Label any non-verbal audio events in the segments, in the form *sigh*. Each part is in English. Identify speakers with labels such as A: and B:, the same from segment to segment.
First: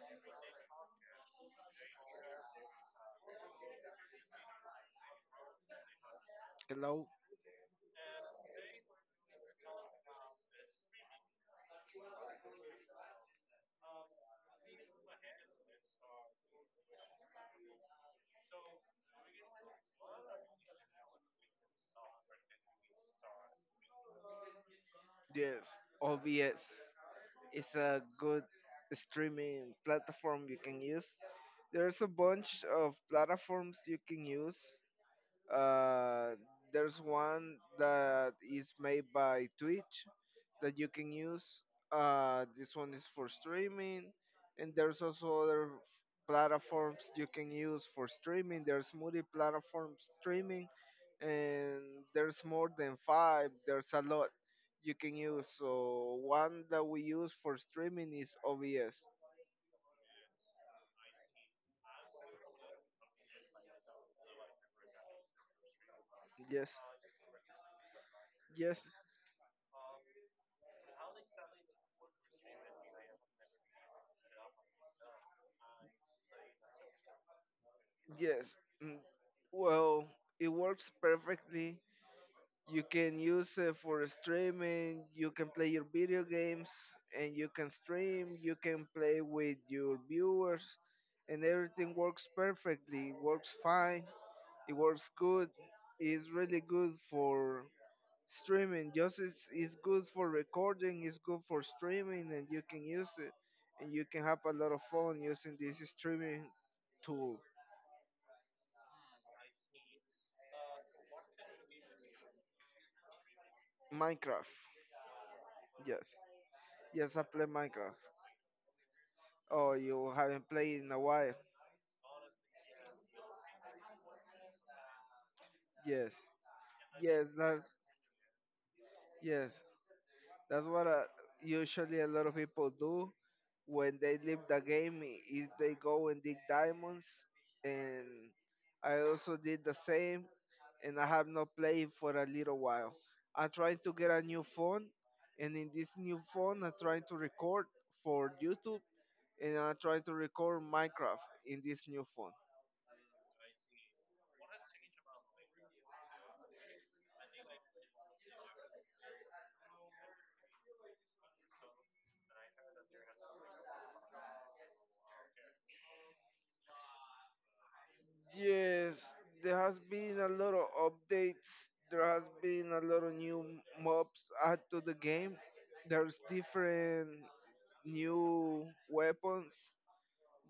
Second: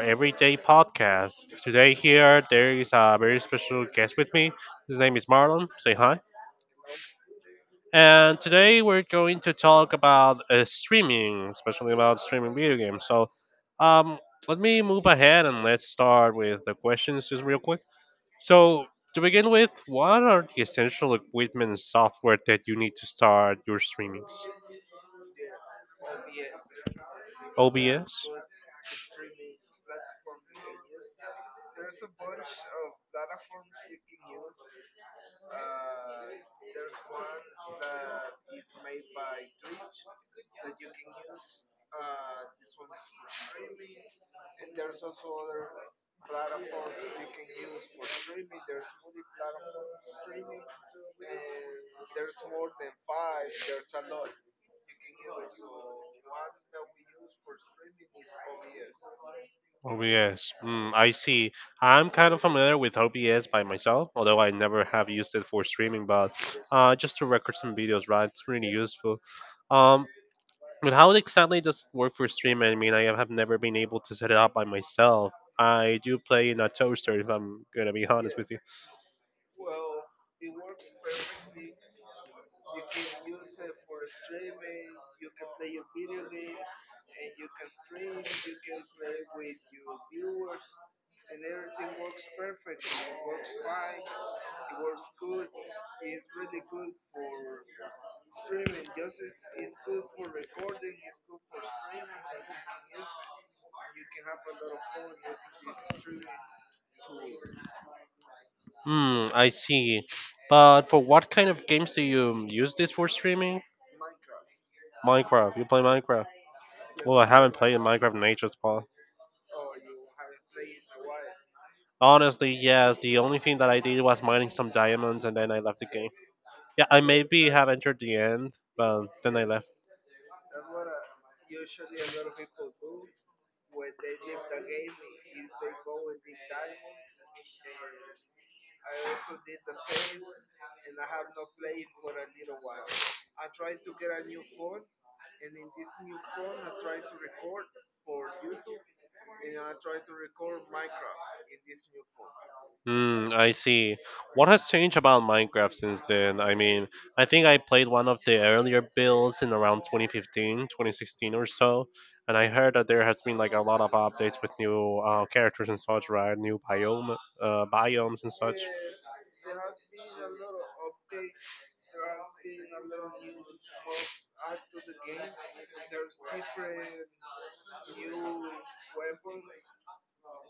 A: everyday podcast. Today here there is a very special guest with me. His name is Marlon. Say hi.
B: Hello?
A: And today we're going to talk about streaming, especially about streaming video games. Um, Let me move ahead and let's start with the questions just real quick. So, to begin with, what are the essential equipment and software that you need to start your streamings?
B: Yes, OBS. It's a
A: OBS.
B: good streaming platform you can use. There's a bunch of platforms you can use. Uh, there's one that is made by Twitch that you can use. This one is for streaming, and there's also other platforms you can use for streaming. There's multi-platform streaming, and there's more than five. There's a lot you can use. So one that we use for streaming is OBS.
A: OBS. Mm, I see. I'm kind of familiar with OBS by myself, although I never have used it for streaming, but
B: Yes,
A: just to record some videos, right? It's really
B: yes,
A: useful. Um, but how exactly does it work for streaming? I mean, I have never been able to set it up by myself. I do play in a toaster, if I'm gonna be *laughs* honest
B: yes.
A: with you.
B: Mm, Well, it works perfectly. You can use it for streaming. You can play your video games, and you can stream. You can play with your viewers, and everything works perfectly. It works fine. It works good. It's really good for streaming. It's good for recording. It's good for streaming, and you can use it, and you can have a lot of fun using this streaming tool.
A: Hmm, I see. But for what kind of games do you use this for streaming?
B: Minecraft.
A: Minecraft. You play
B: Yes.
A: Minecraft?
B: Yes,
A: Well,
B: I
A: I
B: play
A: haven't played
B: Minecraft.
A: Minecraft Nature's Paw.
B: Oh, you haven't played in a while.
A: Honestly, yes. The only thing that I did was mining some diamonds, and then I left the game.
B: Yes,
A: Yeah, I
B: yes,
A: maybe
B: that's
A: have entered the end, but then I
B: yes,
A: left.
B: that's what usually a lot of people do when they leave the game. Is they go and dig diamonds, and I also did the same, and I have not played for a little while. I tried to get a new phone, and in this new phone, I tried to record for YouTube, and I tried to record Minecraft in this new phone.
A: Hmm, I see. What has changed about Minecraft since then? I mean, I think I played one of the earlier builds in around 2015, 2016 or so, and I heard that there has been like a lot of updates with new characters and such, right? New biomes and such.
B: Yes, there has been a lot of updates. There has been a lot of new mobs added to the game. There's different new weapons.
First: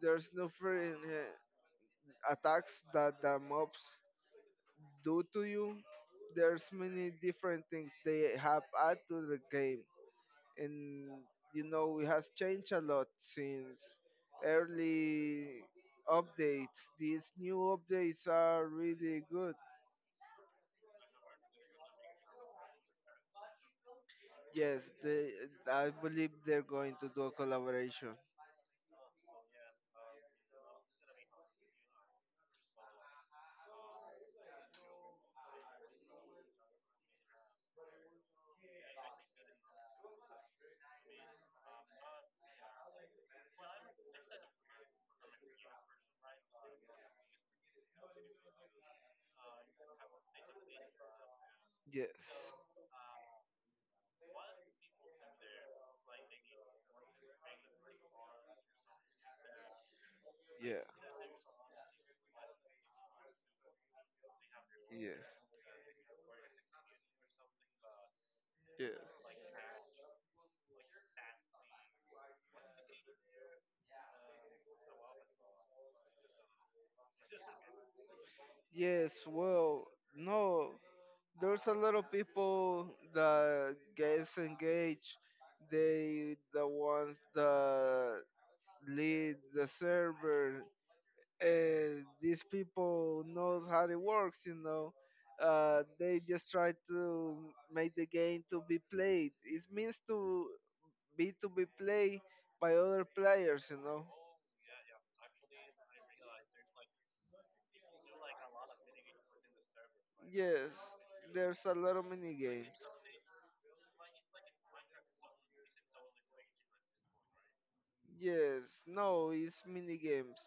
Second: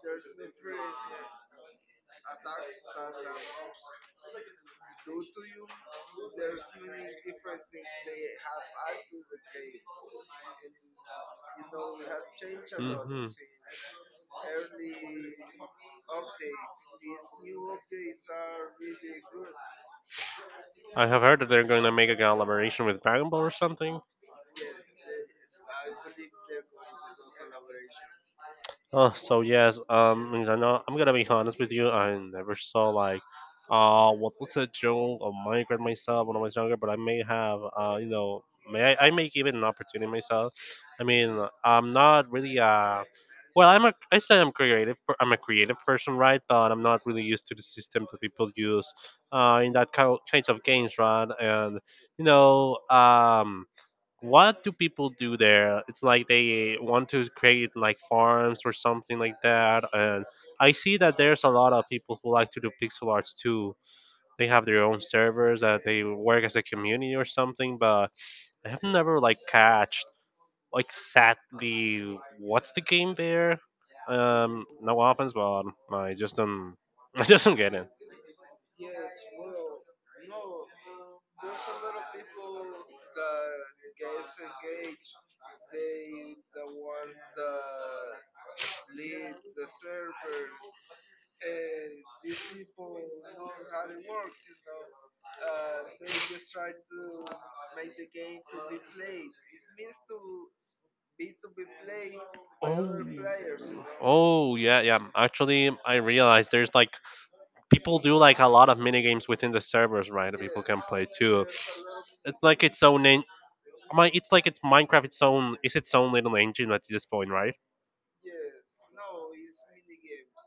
B: There's different attacks that the mobs do to you. There's many different things they have added to the game, and you know it has changed a lot
A: Hmm.
B: since early updates. These new updates are really good.
A: I have heard that they're going to make a collaboration with Dragon Ball or something.
B: Yes, they. I believe they're going to do a collaboration.
A: So yes, I mean, I know I'm gonna be honest with you. I never saw like, what was a joke or Minecraft myself when I was younger, but I may have, I may give it an opportunity myself. I mean, I'm not really I'm creative. I'm a creative person, right? But I'm not really used to the system that people use, in that kinds of games, right?
B: Yes,
A: You know, um. What do people do there? It's like they want to create like farms or something like that. And I
B: yeah,
A: see that there's a lot of people who like to do pixel arts too. They have their own
B: yes,
A: servers that they work as a community or something, but I have
B: yes,
A: never like catched like, exactly what's the game there? No offense, but I just *laughs* I just don't get it.
B: yes. Well, no, there's a lot of people that gets engaged. They the ones that lead the server, and these people knows how it works. You know, they just try to make the game to be played. It means to b play by
A: Oh,
B: other players, you know.
A: oh yeah, yeah. Actually, I realized there's like people do like a lot of mini games within the servers, right? That people
B: Yes,
A: can play too.
B: there's a lot of mini
A: It's like
B: games.
A: its own. En- it's like it's Minecraft. Its own. It's its own little engine at this point, right?
B: Yes, no, it's mini games.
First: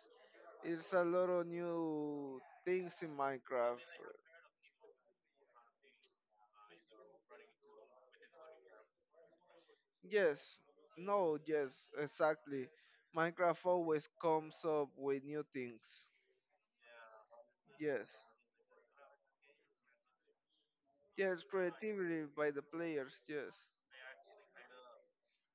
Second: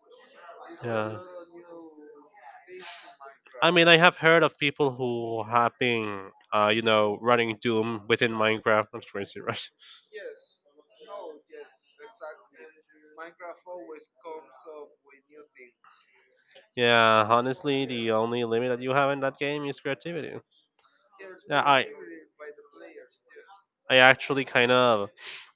B: It's a
A: Yeah.
B: lot of new things in
A: I
B: Minecraft.
A: mean, I have heard of people who have been, running Doom within Minecraft. That's crazy, right? *laughs*
B: Yes, no, yes, exactly. Minecraft always comes up with new things.
A: Yeah, honestly,
B: Yes,
A: the only limit that you have in that game is creativity.
B: yes,
A: Yeah, I
B: creatively by the players. Yes,
A: I actually kind of,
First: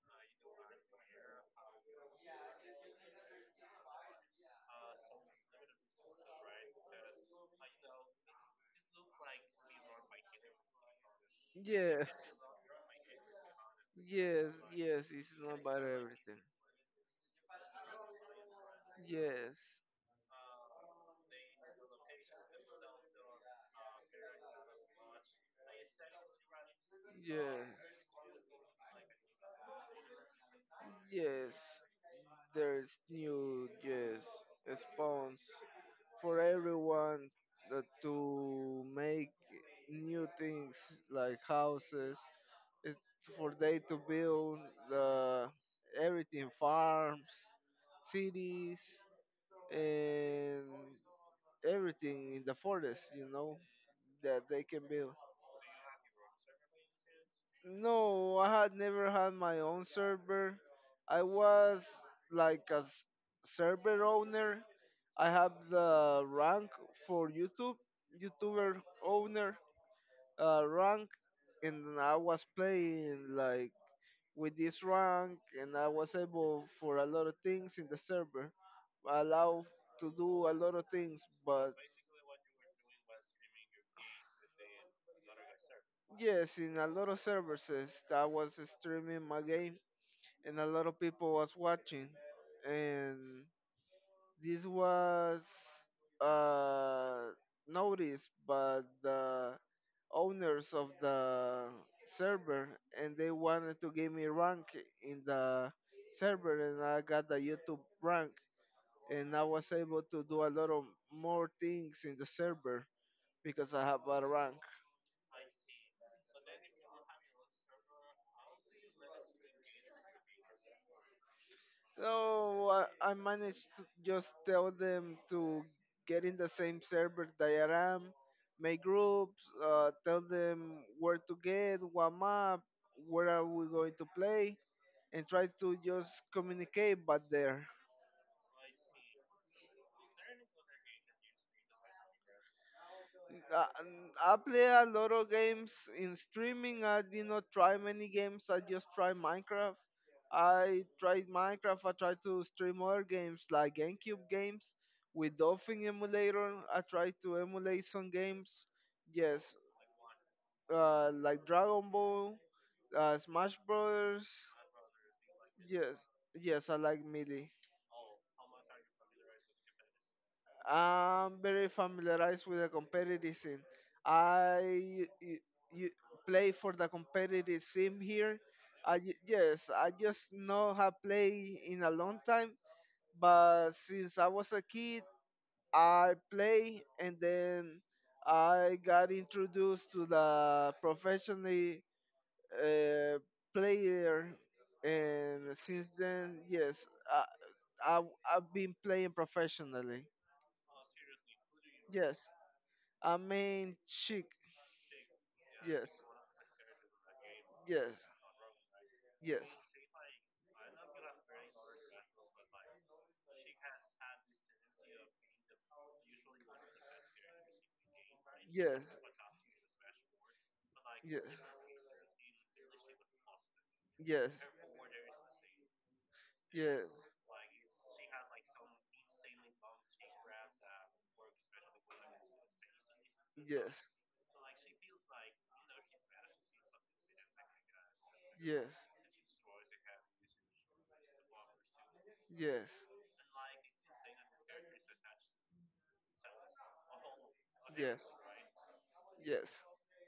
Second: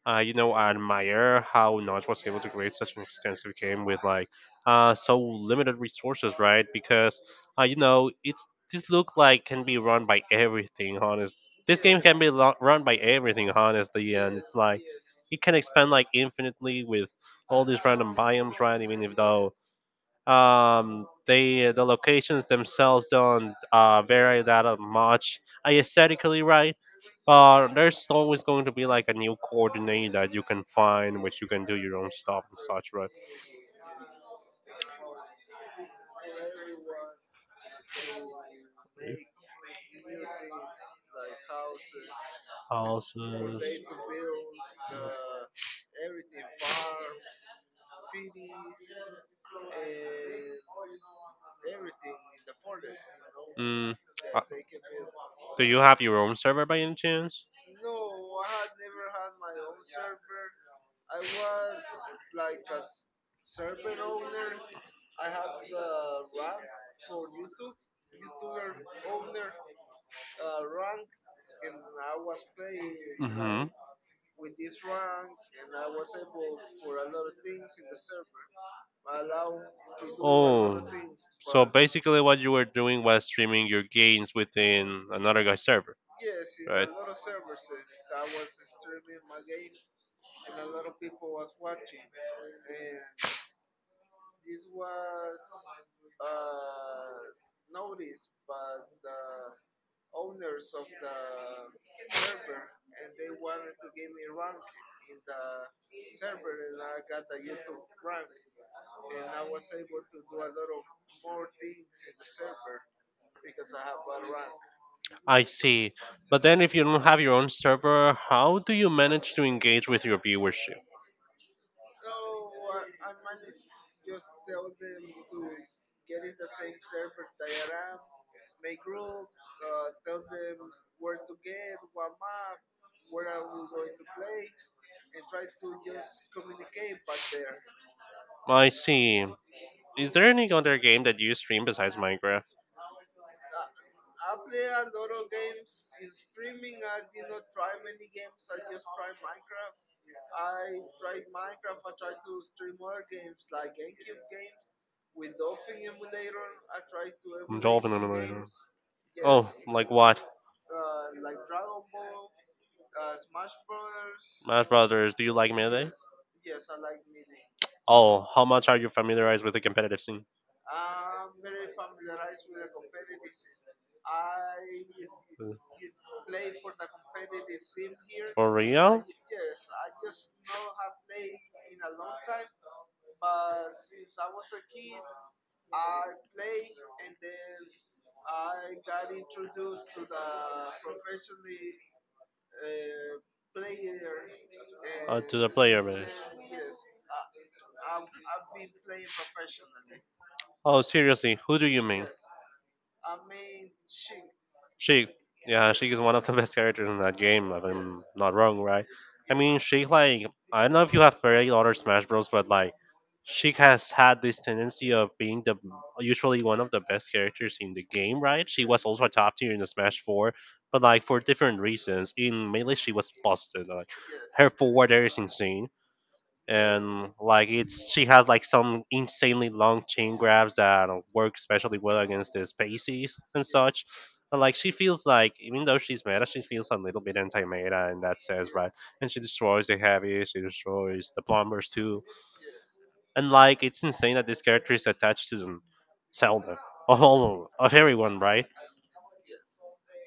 A: admire how Notch was able to create such an extensive game with like so limited resources, right? Because you know, it's this look like can be run by everything, honest. This game
B: yes,
A: can be run by everything, honestly, and
B: yes,
A: it's like
B: yes. It's
A: it can
B: not about
A: expand like
B: everything.
A: infinitely with all these random biomes, right? Even if though
B: Yes,
A: the locations themselves don't vary that much aesthetically, right? But
B: yes,
A: there's always going to be like a new coordinate that you can find, which you
B: yes.
A: can do your own stuff and
B: there's
A: such, right?
B: new yes spawns for everyone that to make new things like houses. It's for
A: Houses.
B: they to build the everything farms, cities, and everything in the forest, you know,
A: Mm.
B: that
A: Uh,
B: they can build.
A: do you have your own server by any chance?
B: No, I had never had my own server. I was like server owner. I have the rank for YouTube, YouTuber owner rank, and I was playing
A: Hmm.
B: like with this rank, and I was able for a lot of things in the server, allowed to do a lot
A: Oh,
B: of things.
A: so
B: But
A: basically what you were doing was streaming your games within another guy's server,
B: yes, in a
A: right?
B: lot of services, I was streaming my game and a lot of people was watching and this was uh, noticed by the owners of the server and they wanted to give me rank in the server and I got the YouTube rank and I was able to do a lot of more things in the server because I have a rank.
A: I see. But then if you don't have your own server, how do you manage to engage with your viewership?
B: So I managed to just tell them to get in the same server that I am, make groups, tell them where to get, what map, where are we going to play, and try to just communicate back there.
A: I see. Is there any other game that you stream besides Minecraft?
B: Uh, I play a lot of games in streaming. I did not try many games. I just tried Minecraft. I tried Minecraft. I tried to stream other games like GameCube games with Dolphin emulator. I tried to emulate
A: Dolphin
B: some
A: Emulator.
B: games. Yes,
A: Oh, like what?
B: like Dragon Ball, Smash Brothers.
A: Smash Brothers, do you like Melee?
B: Yes, yes, I like MIDI.
A: Oh, how much are you familiarized with the competitive scene?
B: I'm very familiarized with the competitive scene. I you, you play for the competitive scene here.
A: For
B: I,
A: real?
B: ju- yes, I just know how play in a long time, but since I was a kid, I play and then I got introduced to the professionally uh, player,
A: To the
B: and
A: player
B: since
A: base.
B: then,
A: I
B: I I've been playing professionally.
A: Oh, seriously, who do you mean?
B: Yes. I mean, chick.
A: Sheik, yeah,
B: Yes,
A: Sheik is one of the *laughs* best characters in that game, if
B: yes,
A: I'm not wrong, right? I
B: yes.
A: mean, Sheik, like, I don't know if you have played other Smash Bros, but, like, Sheik has had this tendency of being the usually one of the best characters in the game, right? She
B: Yes,
A: was also a top tier in the Smash 4, but, like, for
B: yes,
A: different reasons. In Melee, she was busted. Like,
B: yes, yes,
A: her forward air is insane and like it's she has like some insanely long chin grabs that work especially well against the spaces and such. And like she feels like even though she's meta, she feels a little bit anti-meta in that sense, right? And she destroys the heavy, she destroys the plumbers too,
B: yes, yes, yes,
A: and like it's insane that this character is attached to Zelda *laughs* of all of
B: yes,
A: everyone, right?
B: yes.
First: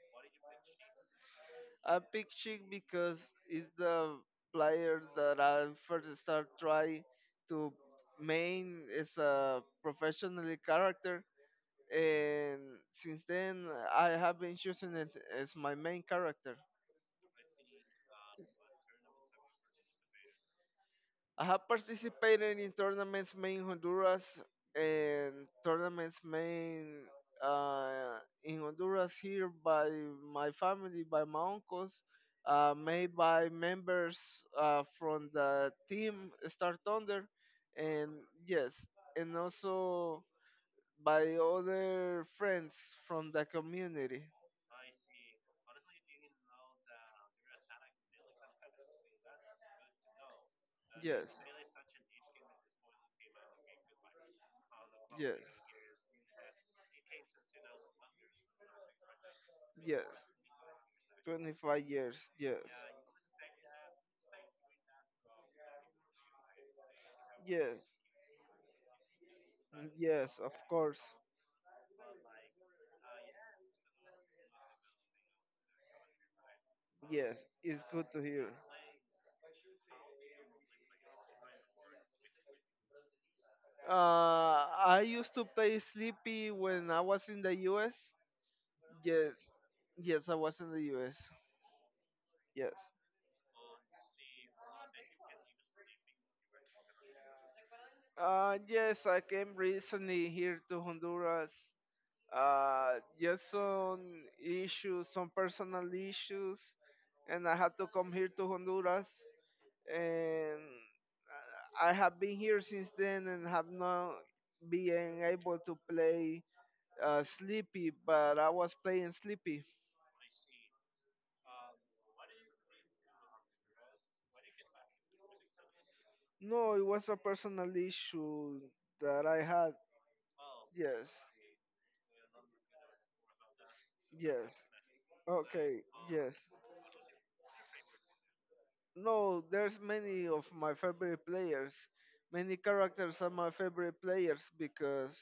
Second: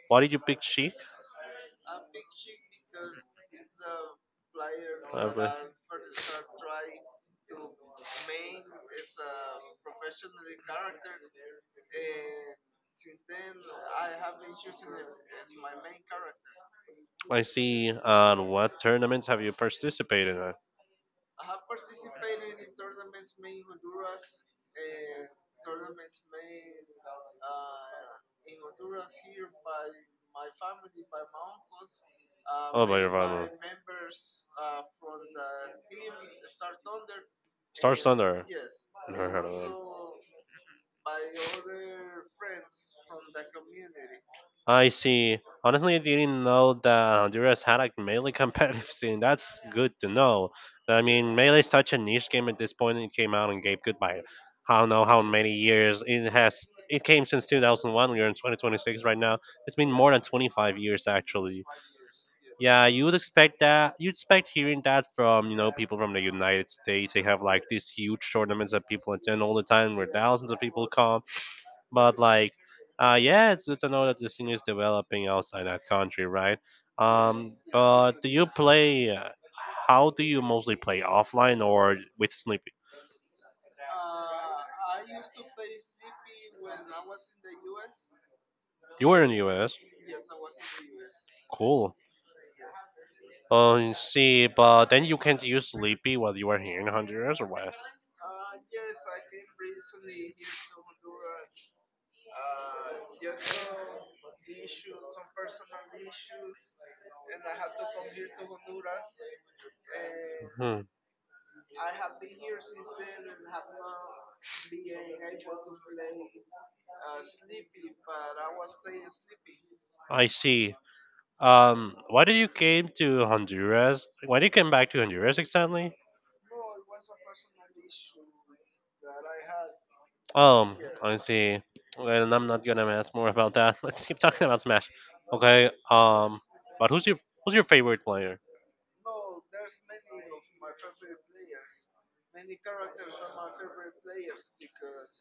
A: Why did you pick Sheik?
B: I pick picturing because it's the player that I
A: But-
B: first start try to main as a professional character, and since then I have been choosing it as my main character.
A: I see. On what tournaments have you participated in?
B: I have participated in tournaments made in Honduras and tournaments made in Honduras here by my family, by my uncles,
A: Oh, by your
B: made by
A: father.
B: members from the team Star Thunder,
A: Star
B: and
A: Thunder.
B: yes,
A: Never
B: and
A: heard of it.
B: also by other friends from the community.
A: I see. Honestly, I didn't know that Honduras had a melee *laughs* competitive scene. That's good to know. I
B: Yes,
A: mean, melee is such a niche game at this point. It came out and gave goodbye. I don't know how
B: yes,
A: many years it has. It came since 2001. We're in 2026 right now. It's been
B: yes.
A: more than 25 years actually.
B: 25 years, yes,
A: Yeah, you would expect that. You'd expect hearing that from you know people from the United States. They have like
B: yes.
A: these huge tournaments that people attend all the time, where
B: Yes,
A: thousands
B: of
A: of people
B: course.
A: come. But like, yeah, it's good to know that the thing is developing outside that country, right?
B: Yes, it's good to
A: But do you
B: hear.
A: play? How do you mostly play offline or with Sleepy?
B: I used to play Sleepy when I was in the US.
A: You were in
B: Yes,
A: the U.S.
B: yes, I was in the US.
A: Cool.
B: Yes.
A: Oh, you see, but then you can't use Sleepy while you are here in Honduras, or what?
B: Yes, I came recently here to Honduras. Just some issues, some personal issues, and I had to come here to Honduras. And
A: Hmm,
B: I have been here since then and have not been able to play sleepy, but I was playing sleepy.
A: I see. Why did you came to Honduras? Why did you come back to Honduras exactly?
B: No, it was a personal issue that I had.
A: Um,
B: Yes,
A: I see. Okay, and I'm not gonna ask more about that. *laughs* Let's keep talking
B: yes.
A: about Smash. Okay.
B: Okay, yes.
A: But who's your favorite player?
B: No, there's many of my favorite players. Many characters are my favorite players because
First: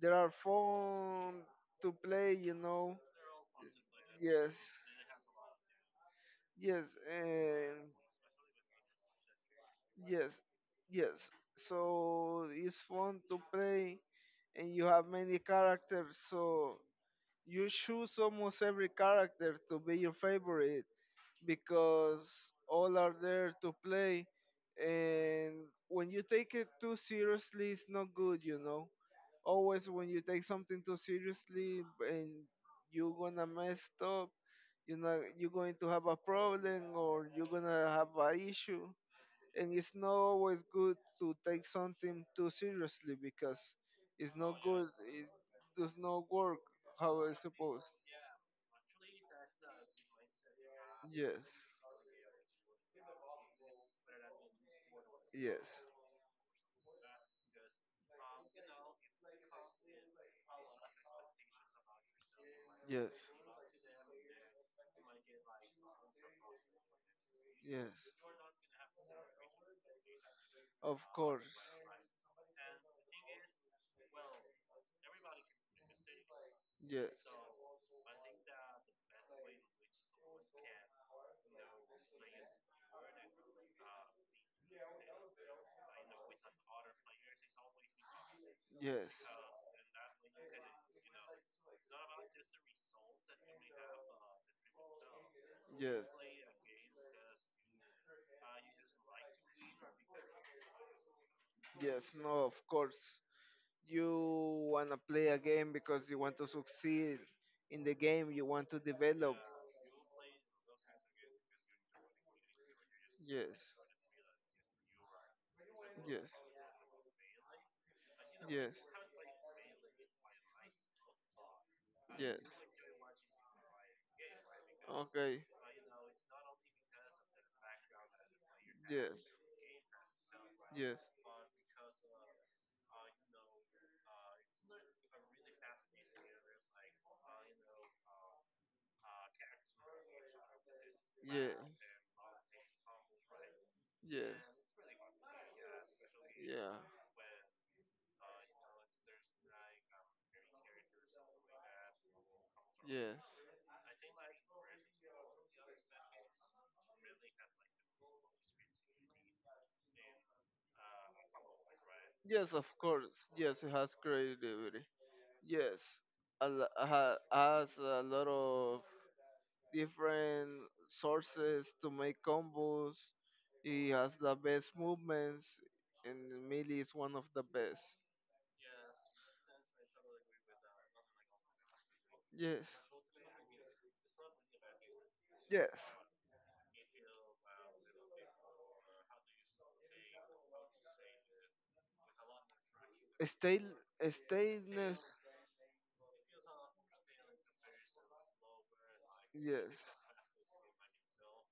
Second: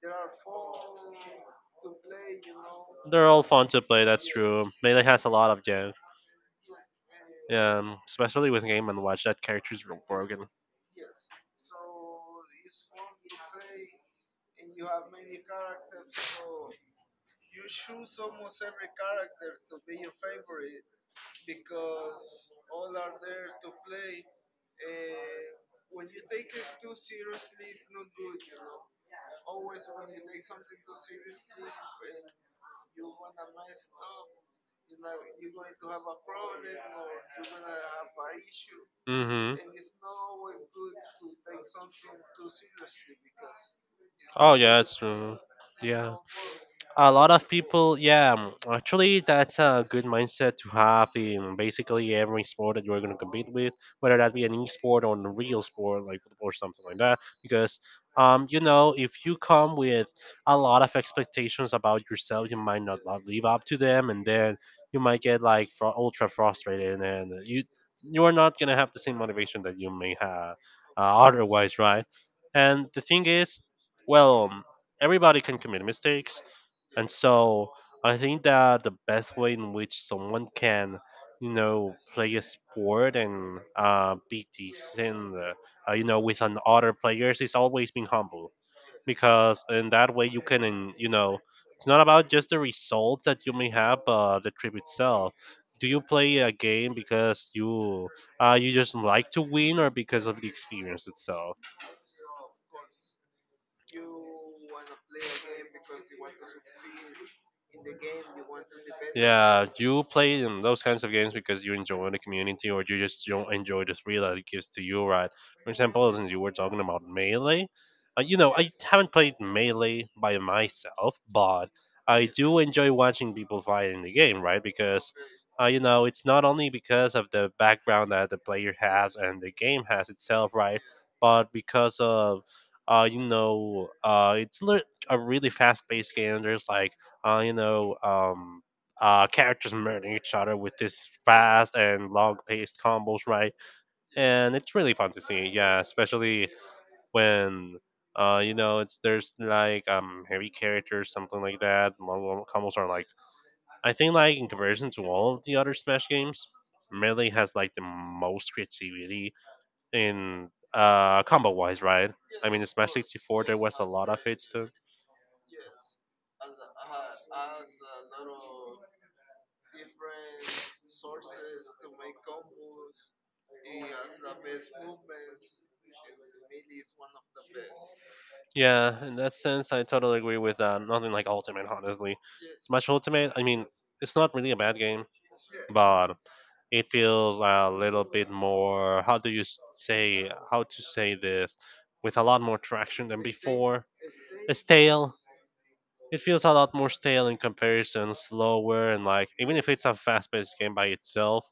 B: they are fun to play, you know.
A: They're all fun to play. That's
B: Yes,
A: true. Melee has a lot of jokes.
B: yes, and
A: Especially with Game and Watch, that character's real
B: yes,
A: broken.
B: yes. So it's fun to play, and you have many characters. So you choose almost every character to be your favorite because all are there to play, and when you take it too seriously it's not good, you know. Always when you take something too seriously and you're gonna mess up, you know, you're going to have a problem or you're gonna have a issue, and
A: Mm-hmm.
B: it's not always good to take something too seriously because it's not
A: Oh yeah,
B: good,
A: it's
B: it
A: true.
B: does
A: Yeah,
B: not work
A: a
B: how
A: lot
B: it's
A: of
B: supposed.
A: people. Yeah, mm, actually, that's a good mindset to have
B: Yes,
A: in basically every sport that you're gonna compete with, whether that be an e-sport or a real
B: yes,
A: sport like football or something like that. Because, if you come with a lot of expectations about yourself, you might not
B: yes,
A: live up to them, and then you might get like ultra frustrated, and you
B: yes.
A: you are not gonna have the same motivation that you may have
B: Of course.
A: otherwise, right? And the thing is well, um, everybody can commit mistakes,
B: Yes,
A: and so I think that the best way in which someone can, you know, play a sport and be decent, with an other players is always being humble
B: yes,
A: because in that way you can, it's not about just the results that you may have, but the trip itself. Do you
B: yes,
A: play a game because you just like to win or because of the experience itself?
B: yes. No, of course. You want to play a game because you want to succeed in the game, you want to develop.
A: Yeah, you play in those kinds of games because you enjoy the community or you just don't
B: Yes,
A: enjoy the thrill that it gives to you, right? For example,
B: yes,
A: since you were talking about Melee, I
B: yes,
A: haven't played Melee by myself, but I
B: yes.
A: do enjoy watching people fight in the game, right? Because,
B: Okay,
A: it's not only because of the background that the player has
B: yes,
A: and the game has itself, right?
B: yes, yes,
A: But because of, it's a really fast-paced game. There's like uh, you know, um, characters murdering each other with this
B: yes,
A: fast and long-paced combos, right?
B: yeah,
A: And it's really fun to see. Yeah, especially when you know it's there's like heavy characters something like that long, long combos are like
B: yes.
A: I think like in comparison to all of the other smash games melee has like the most creativity in combo wise right. I
B: Yes,
A: mean in
B: of
A: smash
B: course.
A: 64 there
B: Yes, it
A: was a
B: has
A: lot of hits too.
B: creativity. Yes, has a lot of different sources to make combos. He has the best movements, and melee is one of the best.
A: Yeah, in that sense, I totally agree with nothing like Ultimate. Honestly,
B: Yes,
A: Smash Ultimate. I mean, it's not really a bad game,
B: yes.
A: but it feels a little bit more. How do you say? How to say this? With a lot more traction than
B: Stale,
A: before. It's Stale.
B: staleness.
A: It feels a lot more stale in comparison, slower, and like even if
B: Yes,
A: it's a fast-paced game by itself,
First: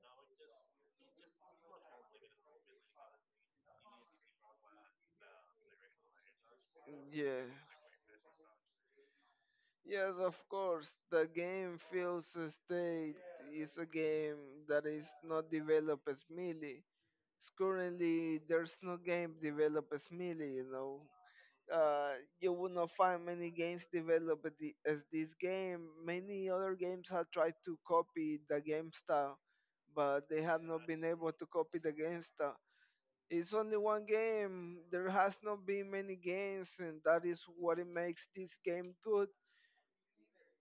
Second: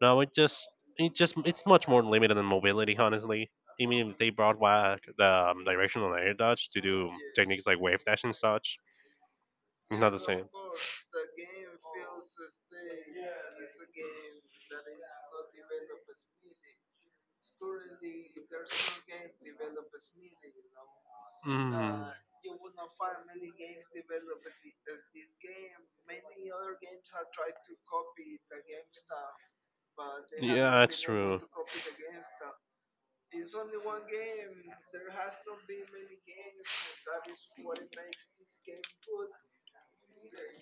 A: no, it just it's much more limited than mobility, honestly. I mean, if they brought back the directional air dodge to do
B: yeah.
A: techniques like wave dash and such, it's not
B: Yes,
A: the
B: of
A: same.
B: course. The game feels a state, is a game that is not developed as melee. Currently, there's no game developed as melee. You know,
A: Mm,
B: uh, you will not find many games developed as this game. Many other games have tried to copy the game style, but they have
A: yeah,
B: not
A: it's
B: been able
A: true.
B: to copy the game style. It's only one game. There has not been many games, and that is what it makes this game good,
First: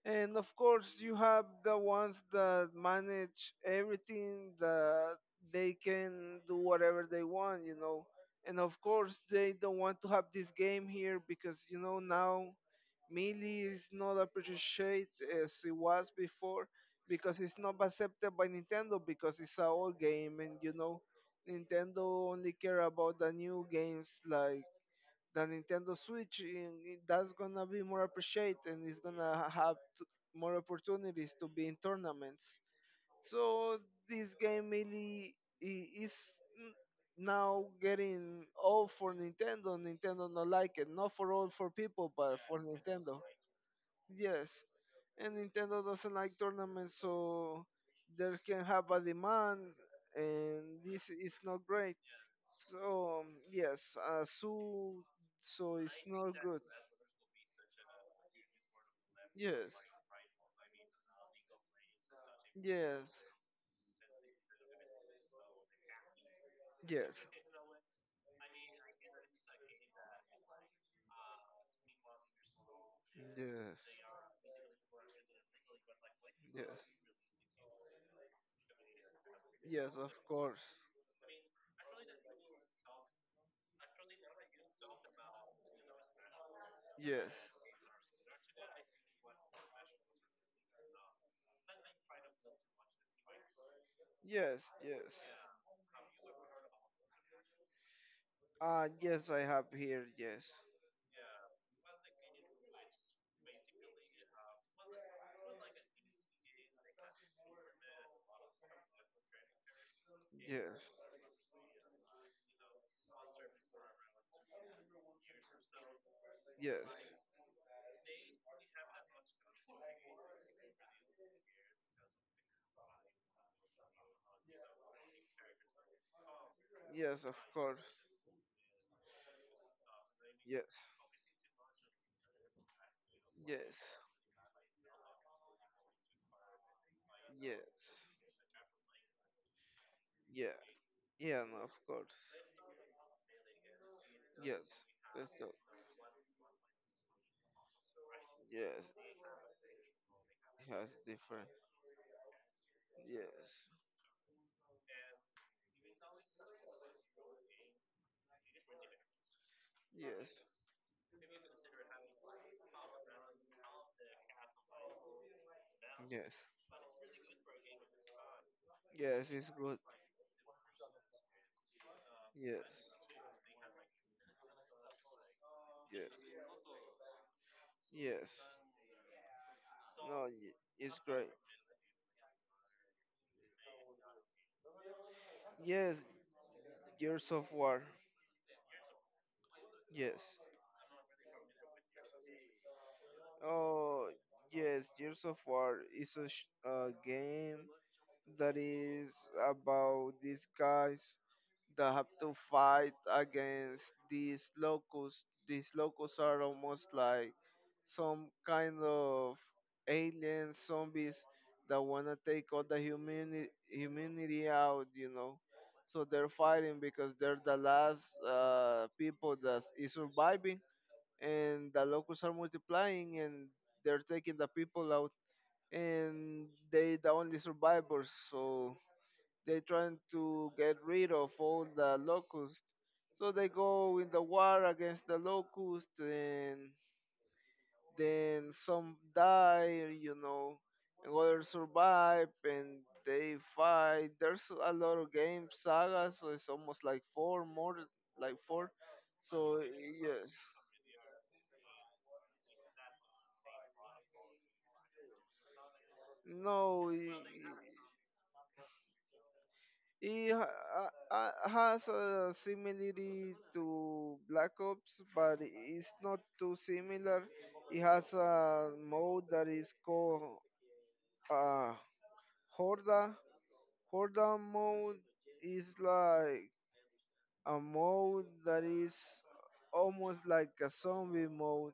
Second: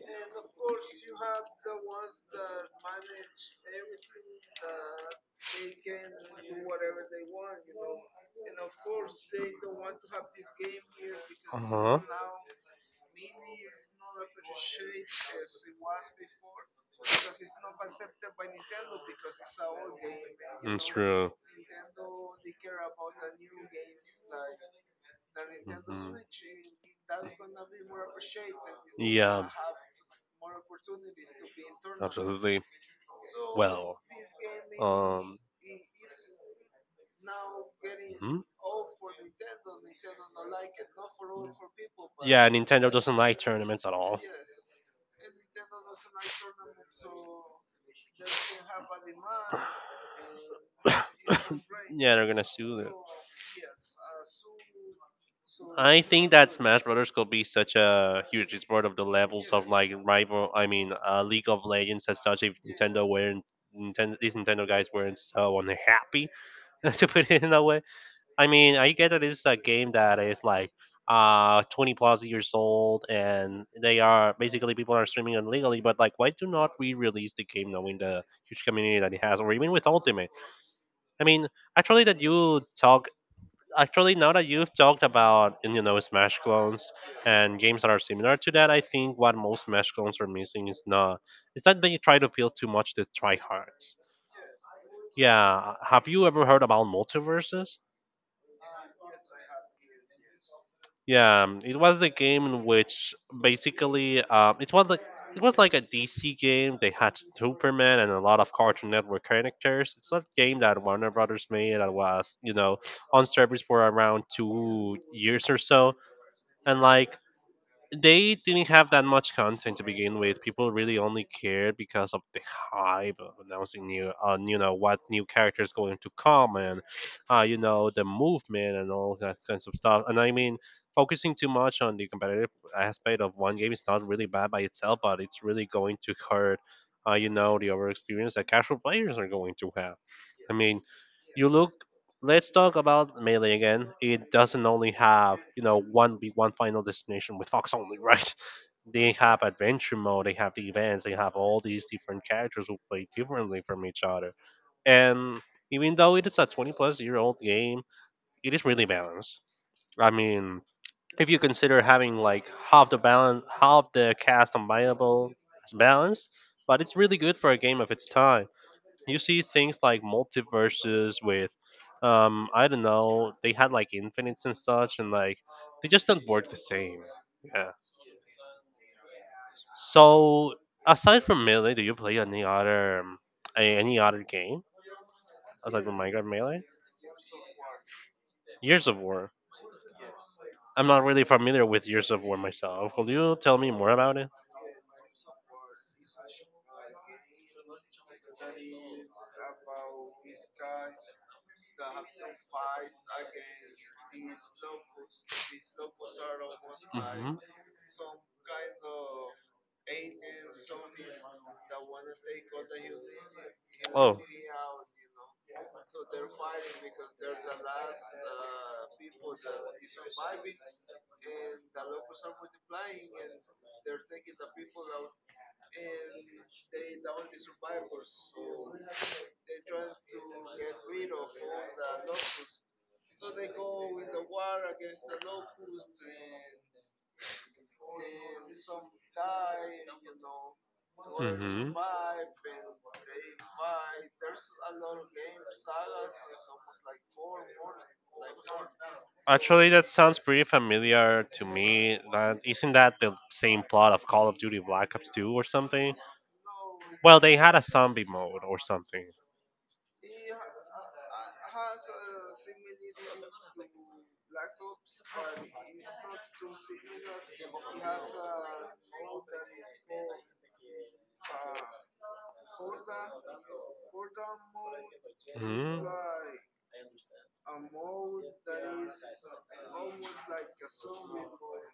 B: and of course, you have the ones that manage everything, that they can do whatever they want, you know. And of course, they don't want to have this game here because,
A: Uh
B: you know,
A: huh.
B: now Melee is not appreciated as it was before because it's not accepted by Nintendo, because it's an old game and, you
A: It's
B: know,
A: true.
B: Nintendo only care about the new games like the Nintendo
A: Mhm.
B: Switch, and that's gonna be more appreciated and it's
A: Yeah,
B: gonna have more opportunities to be in tournaments.
A: absolutely.
B: So
A: Well,
B: this game really
A: um,
B: is n- now
A: hmm
B: getting old for Nintendo. Nintendo not like it, not for all for people, but
A: Yeah,
B: for
A: Nintendo doesn't
B: Nintendo.
A: like tournaments at all.
B: Yes, and Nintendo doesn't like tournaments, so there can have a demand, and this is
A: *coughs*
B: not great.
A: Yeah, they're gonna sue them.
B: So so it's
A: I
B: not
A: think that
B: good.
A: Smash Brothers could be such a huge export of the levels of
B: Yes,
A: like rival. I mean, League of Legends as such. If Nintendo
B: yes,
A: weren't Nintendo, these Nintendo guys weren't so unhappy *laughs* to
B: yes,
A: put it in that way. I mean, I get that it's a game that is like 20 plus years old and they
B: yes,
A: are basically people are streaming illegally, but like why do
B: yes,
A: not we release the game knowing the huge community that it has, or even with
B: yes, of
A: ultimate?
B: course.
A: i mean actually that you talk Actually now that you've talked about, you know, smash clones
B: Yes,
A: and games that are similar to that, I think what most smash clones are missing is not it's that they try to appeal too much to tryhards.
B: yes.
A: Yeah, have you ever heard about multiverses?
B: Ah, yes, I have here. Yes,
A: Yeah, it was the game in which basically, it was like a DC game. They had Superman and a lot of Cartoon Network characters. It's not a game that
B: yes,
A: Warner Brothers made that was, you know, on service for around 2 years or so,
B: yes,
A: and like they didn't have that much content to begin with. People really only cared because of the hype of announcing new, you know, what new character is going to come, and,
B: yes, of
A: you know,
B: course.
A: the movement and all that kinds of stuff. And I mean,
B: Yes,
A: focusing too much on the competitive aspect of one game
B: yes,
A: is not really bad by itself, but it's really going to hurt, you know, the overall
B: yes,
A: experience that casual players are going to have. I
B: yeah,
A: mean,
B: yeah,
A: you
B: no, of
A: look
B: course.
A: let's talk about Melee again. It doesn't
B: Yes,
A: only
B: that's
A: have,
B: the
A: you know, one big one final destination with Fox only, right? *laughs*
B: yes,
A: They have adventure mode, they have the
B: yes,
A: events, they have
B: different.
A: all these different characters who play differently
B: Yes,
A: from each other. And even though it is a 20 plus year old game, it is really balanced. I
B: yes,
A: mean, if you consider having like half the balance, half the cast on viable as balanced,
B: yes,
A: but it's really good for a game of its time. You
B: yes,
A: see
B: it's good.
A: things like multiverses with, I don't
B: Yes,
A: know, they had like infinites and such, and like they just
B: yes,
A: don't work the same. Yeah.
B: yes. No,
A: So
B: it's
A: aside
B: great.
A: from melee, do you play any other any other game aside
B: Yes,
A: from minecraft melee?
B: Gears of War.
A: Years of war?
B: Yes.
A: I'm not really familiar with years of war myself. Could you tell me more
B: Oh,
A: about it?
B: yes, Gears of War is a game that is about these guys that have to fight against these locusts. These locusts are almost like
A: Hmm.
B: some kind of alien zombies that want to take all the
A: Oh.
B: humanity out, you know. So they're fighting because they're the last people that is surviving and the locals are multiplying and they're taking the people out and they the only survivors, so they trying to get rid of all the locusts, so they go in the war against the locusts and then some die, you know, and others survive and they fight. There's a lot of game sagas, so it's almost like four more, like four, so
A: Actually, that sounds
B: yes.
A: pretty familiar to me. That isn't that the same plot of Call of Duty Black Ops 2 or something?
B: No,
A: Well, they had a zombie mode or something.
B: it has a similarity to Black Ops, but it's not too similar. It has a mode that is called uh, Horda. Horda mode is
A: Hmm.
B: like a mode that is almost like a zombie mode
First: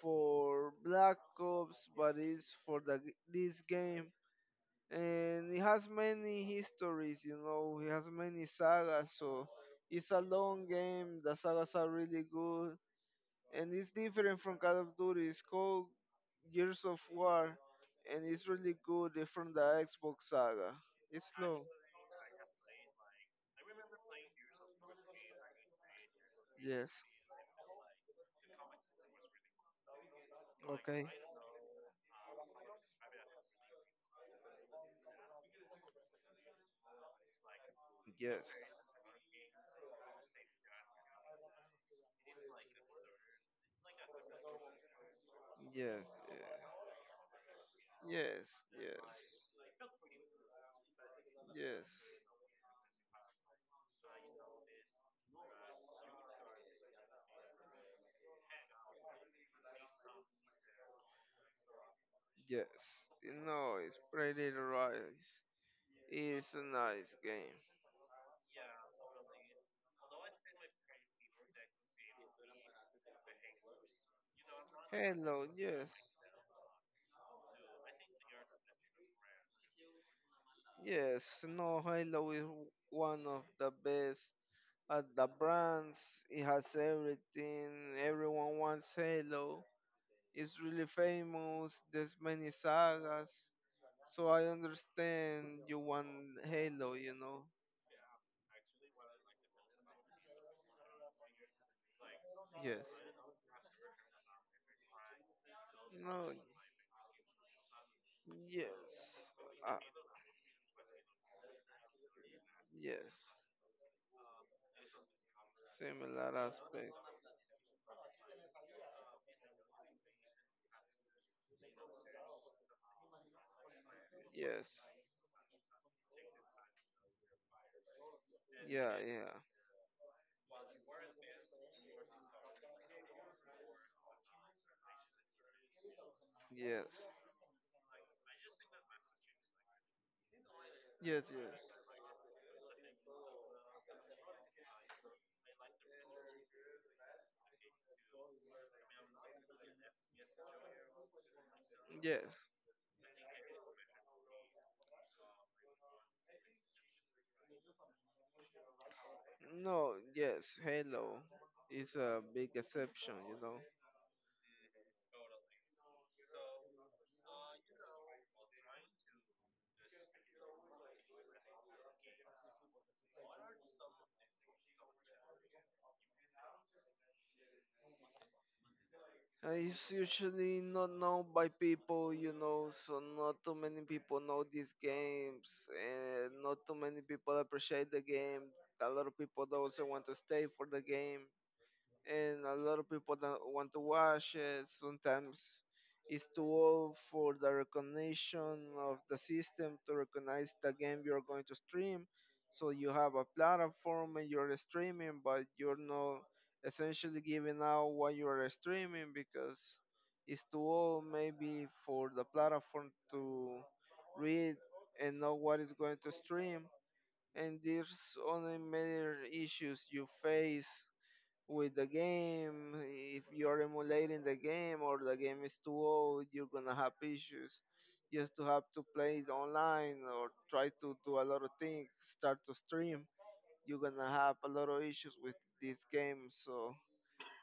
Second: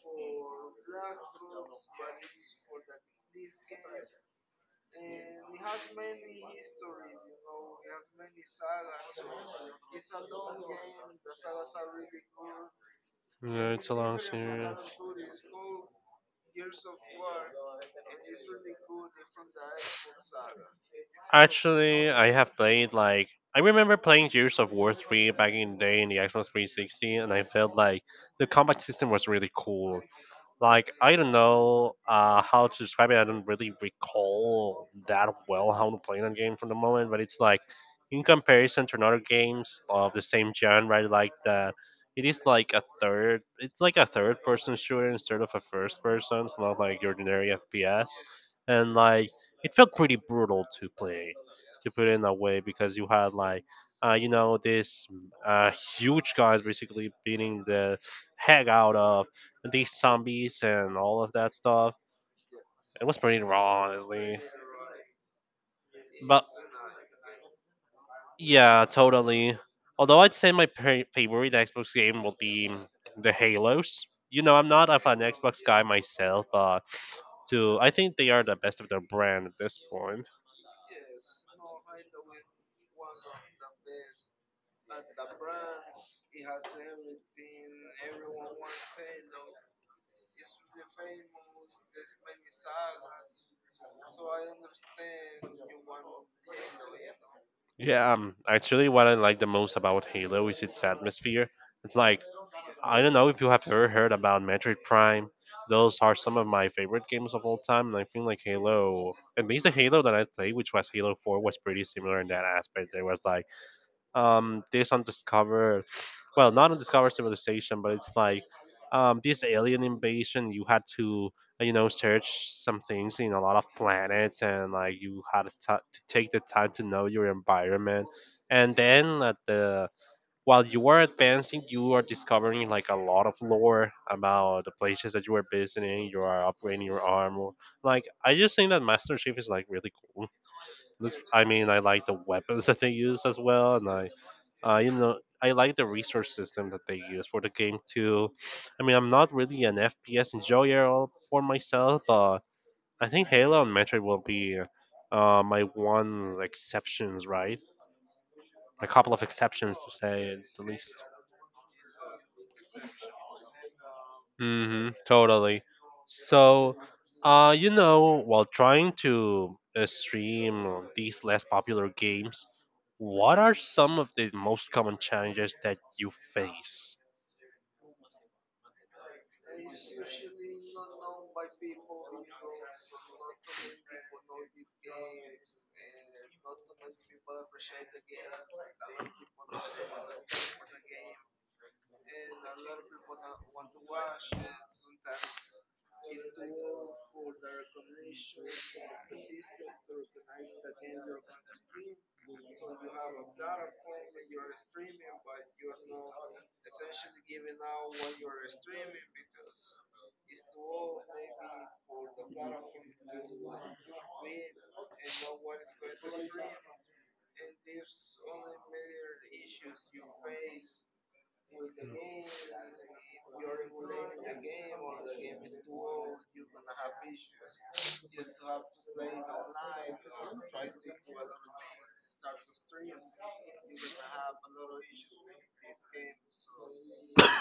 B: for Black Ops, but it's for this game. And he has many histories, you know, he has many sagas, so it's a long game. The sagas are really good, and
A: Yeah,
B: it's
A: it's a long
B: different from
A: series.
B: Call of Duty. It's called Years of War, and it's really good. It's from the Xbox saga. It's slow.
A: Actually, I have played like I remember playing Gears of War 3 back in the day in the Xbox
B: Yes.
A: 360, and I felt like the combat system was really cool. Like
B: Okay.
A: I don't know, how to describe it. I don't really recall that well how to play that game from the moment, but it's like in
B: Yes.
A: comparison to another games of the same genre, like that, it is like a third. It's like a third-person shooter instead of a
B: Yes yeah,
A: first-person. It's not like your ordinary FPS,
B: yes.
A: and
B: Yes.
A: like it felt pretty brutal to play, to put it
B: yes
A: in that way, because you had like you know, these uh, huge guys basically beating the heck out of these zombies and all of that stuff.
B: yes
A: It was
B: you
A: pretty
B: know,
A: raw,
B: it's
A: honestly.
B: pretty right.
A: But
B: It's a nice game.
A: yeah, totally. Although I'd say my favorite Xbox game will be the Halos. You know, I'm not of an
B: Hello.
A: Xbox guy
B: Yes.
A: myself, but to I think they are the best of their brand at this point.
B: Yes, no, Halo is one of the best at the brands. It has everything. Everyone wants Halo. It's really famous. There's many sagas. So I understand you want Halo, you know.
A: Yeah, actually, what I like the most about Halo is its atmosphere. It's like
B: Yes.
A: I don't know if you have ever heard about Metroid Prime. Those are
B: No,
A: some of my favorite games of all time, and I feel like Halo,
B: yes.
A: at least the
B: Uh,
A: Halo that I played, which was Halo 4, was pretty similar in that aspect. There was
B: yes.
A: like this undiscovered,
B: Similar
A: well, not
B: aspect.
A: undiscovered civilization, but it's like this alien invasion. You had to you know, search some things in a lot of planets,
B: Yes.
A: and like you had to, ta to take the time to know your environment, and
B: Yeah,
A: then
B: yeah.
A: at the while you are advancing you are discovering like a lot of lore about the places that you are visiting, you are upgrading
B: Yes.
A: your armor. Like I just think that Master Chief is like really cool.
B: Yes,
A: I mean,
B: yes.
A: I like the weapons *laughs* that they use as well, and I, you know, I like the resource system that they use for the game too. I mean, I'm not really an FPS enjoyer all for myself, but
B: Yes.
A: I think Halo and Metroid will be my one exceptions, right? A couple of exceptions to
B: No,
A: say at
B: yes,
A: the least.
B: Halo is a big exception, you know.
A: Mm-hmm, totally. So, you know, while trying to stream these less popular games, what are some of the most common challenges that you face?
B: It's usually not known by people, you know, so not too many people know these games, and not too many people appreciate the game. A lot of people don't also want to stay for the game, and a lot of people don't want to watch it. Sometimes it's too old for the recognition of the system to recognize the game you're going to stream. So you have a platform and you're streaming, but you're not essentially giving out what you're streaming because it's too old maybe for the platform to read and know what is going to stream. And there's only major issues you face with the game. If you're emulating the game or the game is too old, you're gonna have issues. You just to have to
A: Playing
B: play it
A: online,
B: online or
A: try many
B: try
A: problems
B: to do a lot of things, start to stream. You're gonna have a lot of issues with this game. So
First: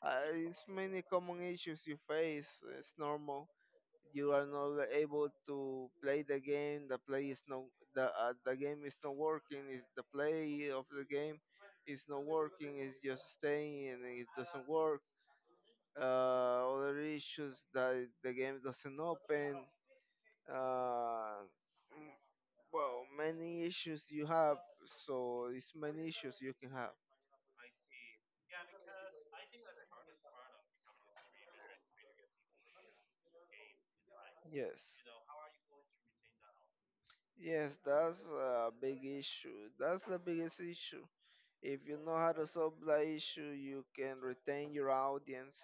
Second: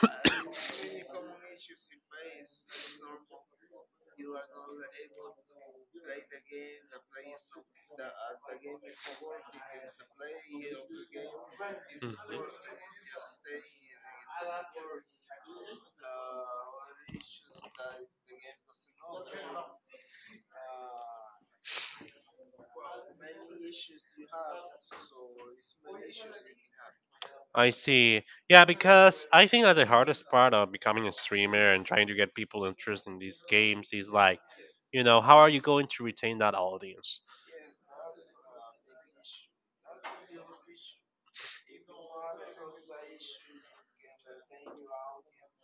B: it's many common issues you face. It's normal you are not able to play the game, the play is no, the the
A: for
B: game is not working,
A: working,
B: is
A: and
B: the
A: the play
B: play
A: of
B: of the
A: the
B: game is
A: game is
B: not
A: Mm.
B: working, it's just staying and it doesn't work. Other issues that the game doesn't open, uh, mm, well, many issues you have, so it's many issues you can have.
A: I see. Yeah, because I think that the hardest part of becoming a streamer and trying to get people interested in these games is like,
B: Yes.
A: you know, how are you going to retain that audience?
B: Yes that's a big issue, that's the biggest issue. If you know how to solve the issue, you can retain your audience,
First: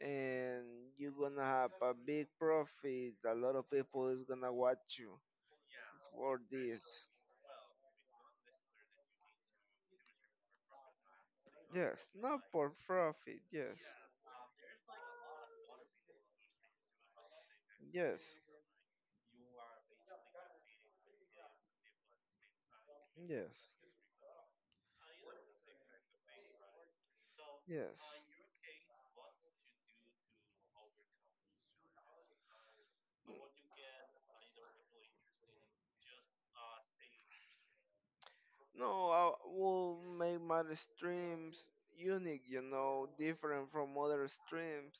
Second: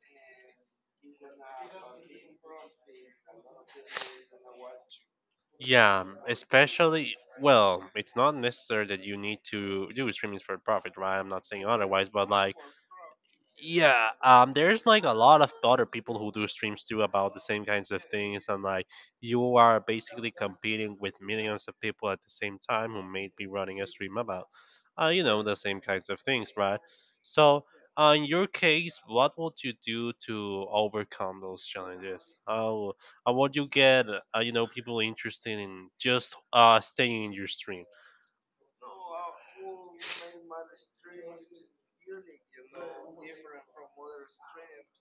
B: and you're gonna have a big profit. A lot of people is gonna watch you
A: Yeah,
B: for this.
A: especially, well, it's not necessary that you need to do streamings for profit, right? I'm not saying
B: Yes,
A: otherwise, but
B: not
A: like
B: for profit. Yes,
A: yeah, there's like a lot of other people who do streams too about the same kinds of
B: yes,
A: things, and like you are basically competing with millions of people at the same time who may be
B: yes,
A: running a stream about you know the same kinds of things, right? So
B: yes.
A: in your case, what would you do to overcome those challenges? How would you get, you know, people interested in just staying in your stream?
B: No, I will make my streams unique, you know, different from other streams.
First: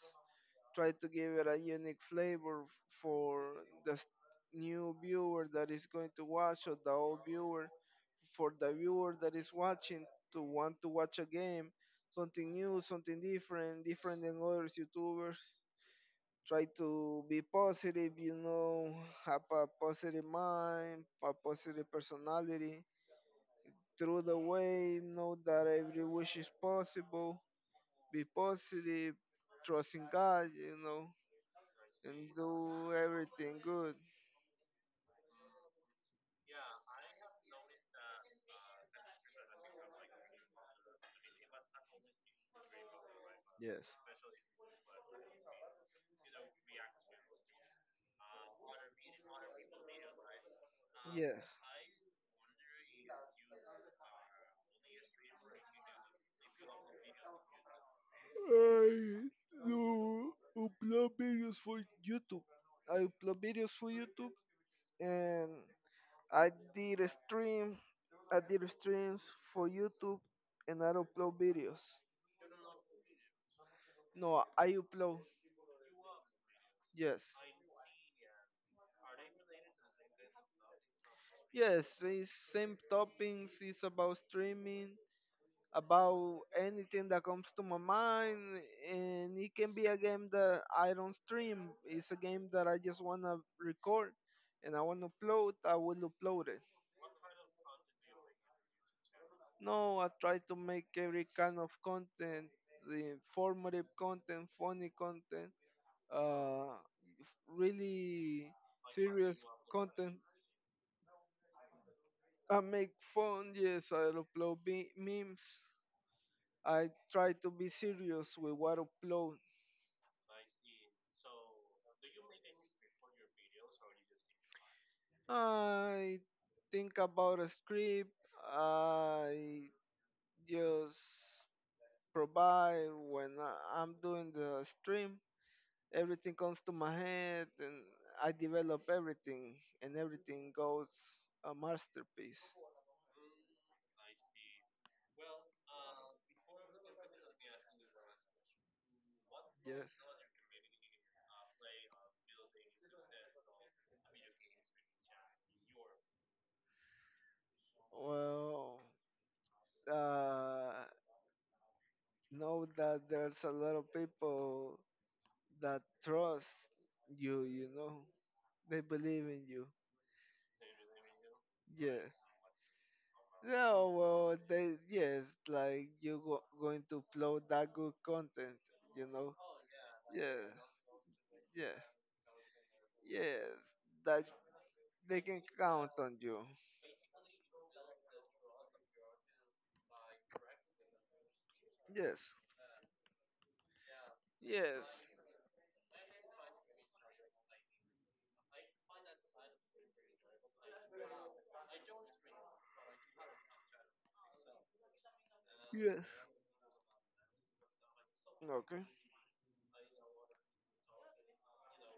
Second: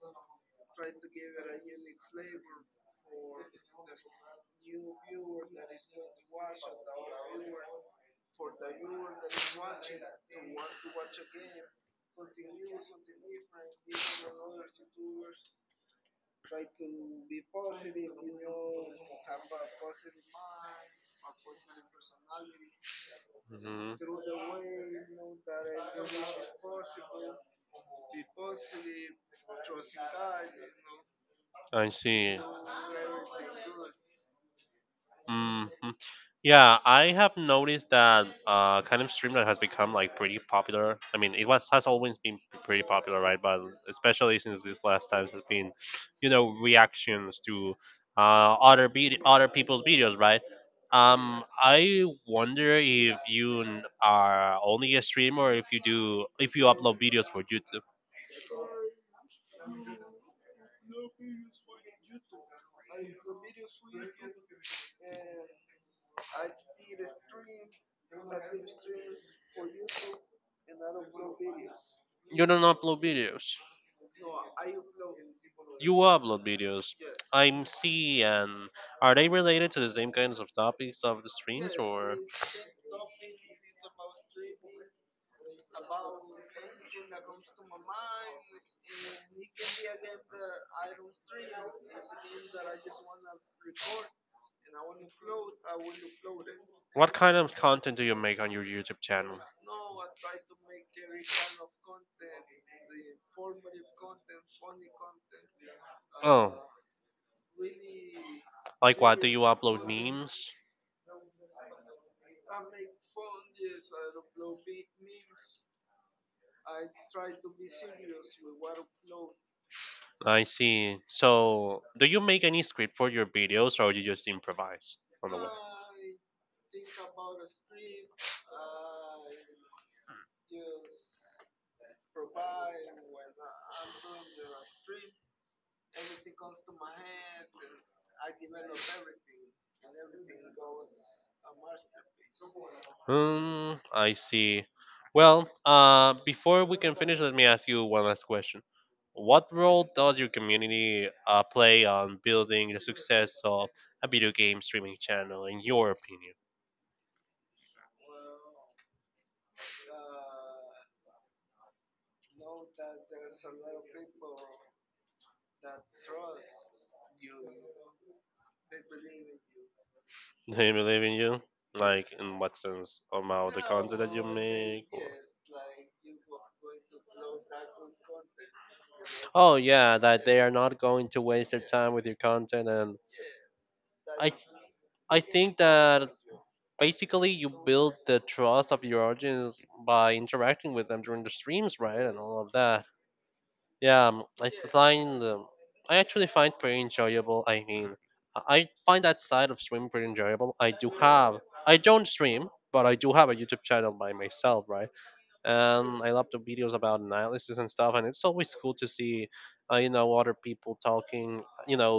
B: Try to give it a unique flavor for the s- new viewer that is going to watch, or the old viewer, for the viewer that is watching, to want to watch a game, something new, something different, different than other YouTubers. Try to be positive, you know, have a positive mind, a positive personality,
A: Mhm.
B: through the way, know that every wish is possible. Be positive, trust in God, you know,
A: I
B: and
A: see.
B: do everything good.
A: Hmm. Yeah, I have noticed that kind of stream that has become like pretty popular. I mean, it was has always been pretty popular, right? But
B: Yes.
A: especially since these last times has been, you know, reactions to other other people's videos, right?
B: Yes.
A: I wonder if you are only a streamer, or if you do if you upload videos for YouTube.
B: I do upload videos for YouTube. I upload videos for YouTube, and I did a stream. I did streams for YouTube, and I upload videos.
A: You don't upload videos.
B: No, I upload.
A: You upload videos.
B: Yes.
A: I'm seeing. Are they related to the same kinds of topics of the streams,
B: Yes,
A: or
B: it's same toppings. It's about streaming, about anything that comes to my mind, and it can be a game that I don't stream. It's a game that I just want to record, and I want to upload, I will upload it.
A: what kind of content do you make on your YouTube channel?
B: No, I try to make every kind of content, the informative content, funny content,
A: Oh,
B: uh, really
A: like what? Do you
B: serious
A: upload
B: content.
A: memes?
B: I make fun, yes, I memes. I try to be serious with what I upload.
A: I see. So, do you make any script for your videos, or you just improvise on the way?
B: I think about a script. I just provide when I'm doing the stream. Everything comes to my head, and I develop everything, and everything goes a masterpiece.
A: Hmm, I see. Well, before we can finish, let me ask you one last question. What
B: Yes.
A: role does your community play on building the success of a video game streaming channel, in your opinion?
B: Well, uh, know that there's a lot of people that trust you. You know, they believe in you.
A: *laughs* Do you believe in you? Like,
B: Yes.
A: in what sense? About the
B: No,
A: content that you
B: well, they,
A: make? Or...
B: yes, like you go, going to upload that good content, you know?
A: Oh, yeah, that they
B: Yes,
A: are not going to waste their
B: yes,
A: time with your content. And
B: yes, that
A: I, I
B: they can
A: think
B: count
A: that
B: on you.
A: basically you build the trust of your audience by interacting with them during the streams, right, and
B: Yes,
A: all of that. Yeah, I find
B: yes,
A: I actually find pretty enjoyable. I mean, I find that side of streaming pretty enjoyable. I do have I don't stream, but I do have a YouTube channel by myself, right? And
B: yes.
A: I love the videos about analysis and stuff, and it's always cool
B: Okay.
A: to see, you know, other people talking, you know,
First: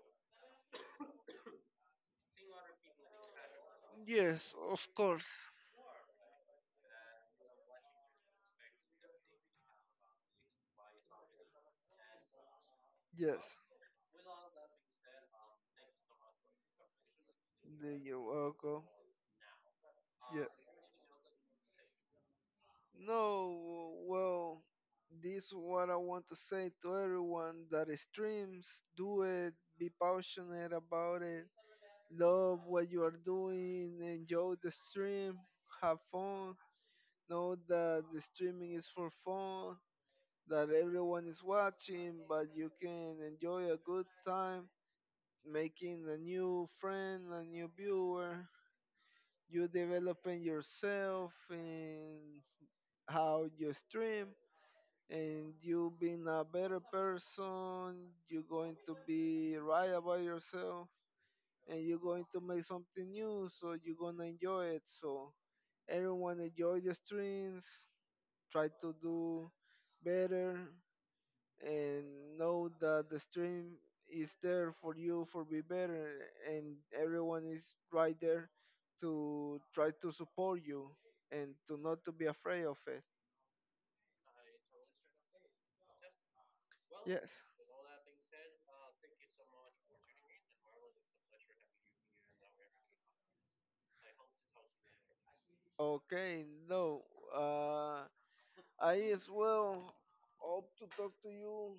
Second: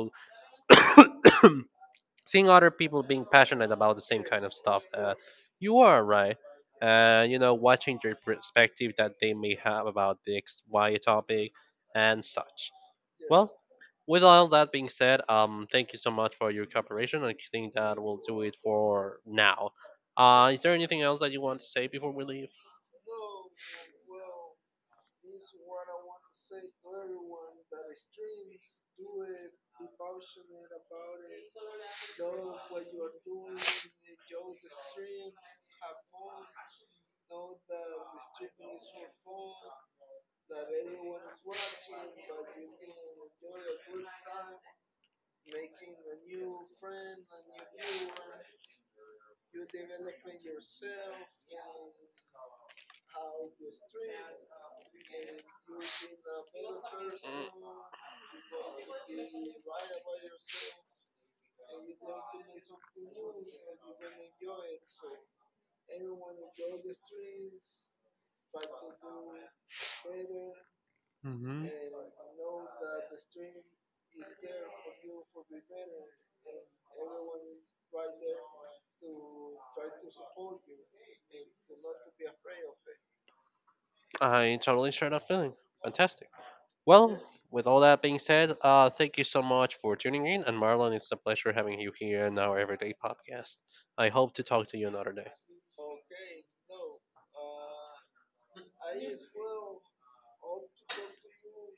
A: seeing other people being passionate about the same kind of
B: Yes,
A: stuff
B: of
A: that
B: course.
A: you are, right, and you know, watching their perspective that they may have about the x y topic and such.
B: Yes.
A: Well, with all that being said, thank you so much for your cooperation. I think that
B: Then
A: will
B: you're
A: do it
B: welcome.
A: for now.
B: Yes.
A: Is there anything else that you want to say before we leave?
B: No, well, this is what I want to say to everyone that streams. Do it. Be passionate about it. Love what you are doing, enjoy the stream, have fun. Know that the streaming is for fun, that everyone is watching, but you can enjoy a good time making a new friend, a new viewer. You developing yourself in how you stream, and you being a better person. You're going to be right about yourself, and you're going to make something new, so you're gonna enjoy it. So everyone, enjoy the streams, try to do better,
A: Mm-hmm.
B: and know that the stream is there for you for be better, and everyone is right there to try to support you, and to not to be afraid of it.
A: I totally share that feeling. Fantastic. Well,
B: Yes.
A: with all that being said, thank you so much for tuning in. And Marlon, it's a pleasure having you here in our everyday podcast. I hope to talk to you another day.
B: Okay. No. Uh. I as well hope to talk to you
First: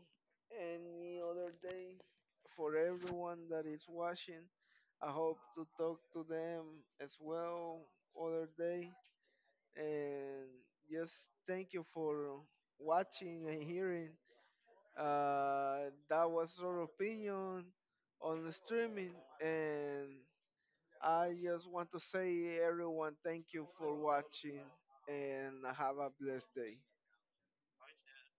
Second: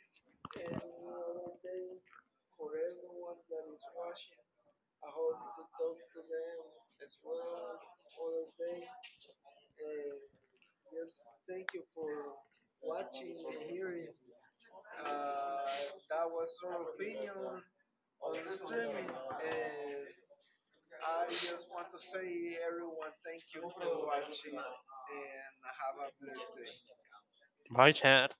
B: any other day. For everyone that is watching, I hope to talk to them as well other day. And just thank you for watching and hearing. That was our opinion on the streaming. And I just want to say, everyone, thank you for watching and have a blessed day.
A: Bye, Chad.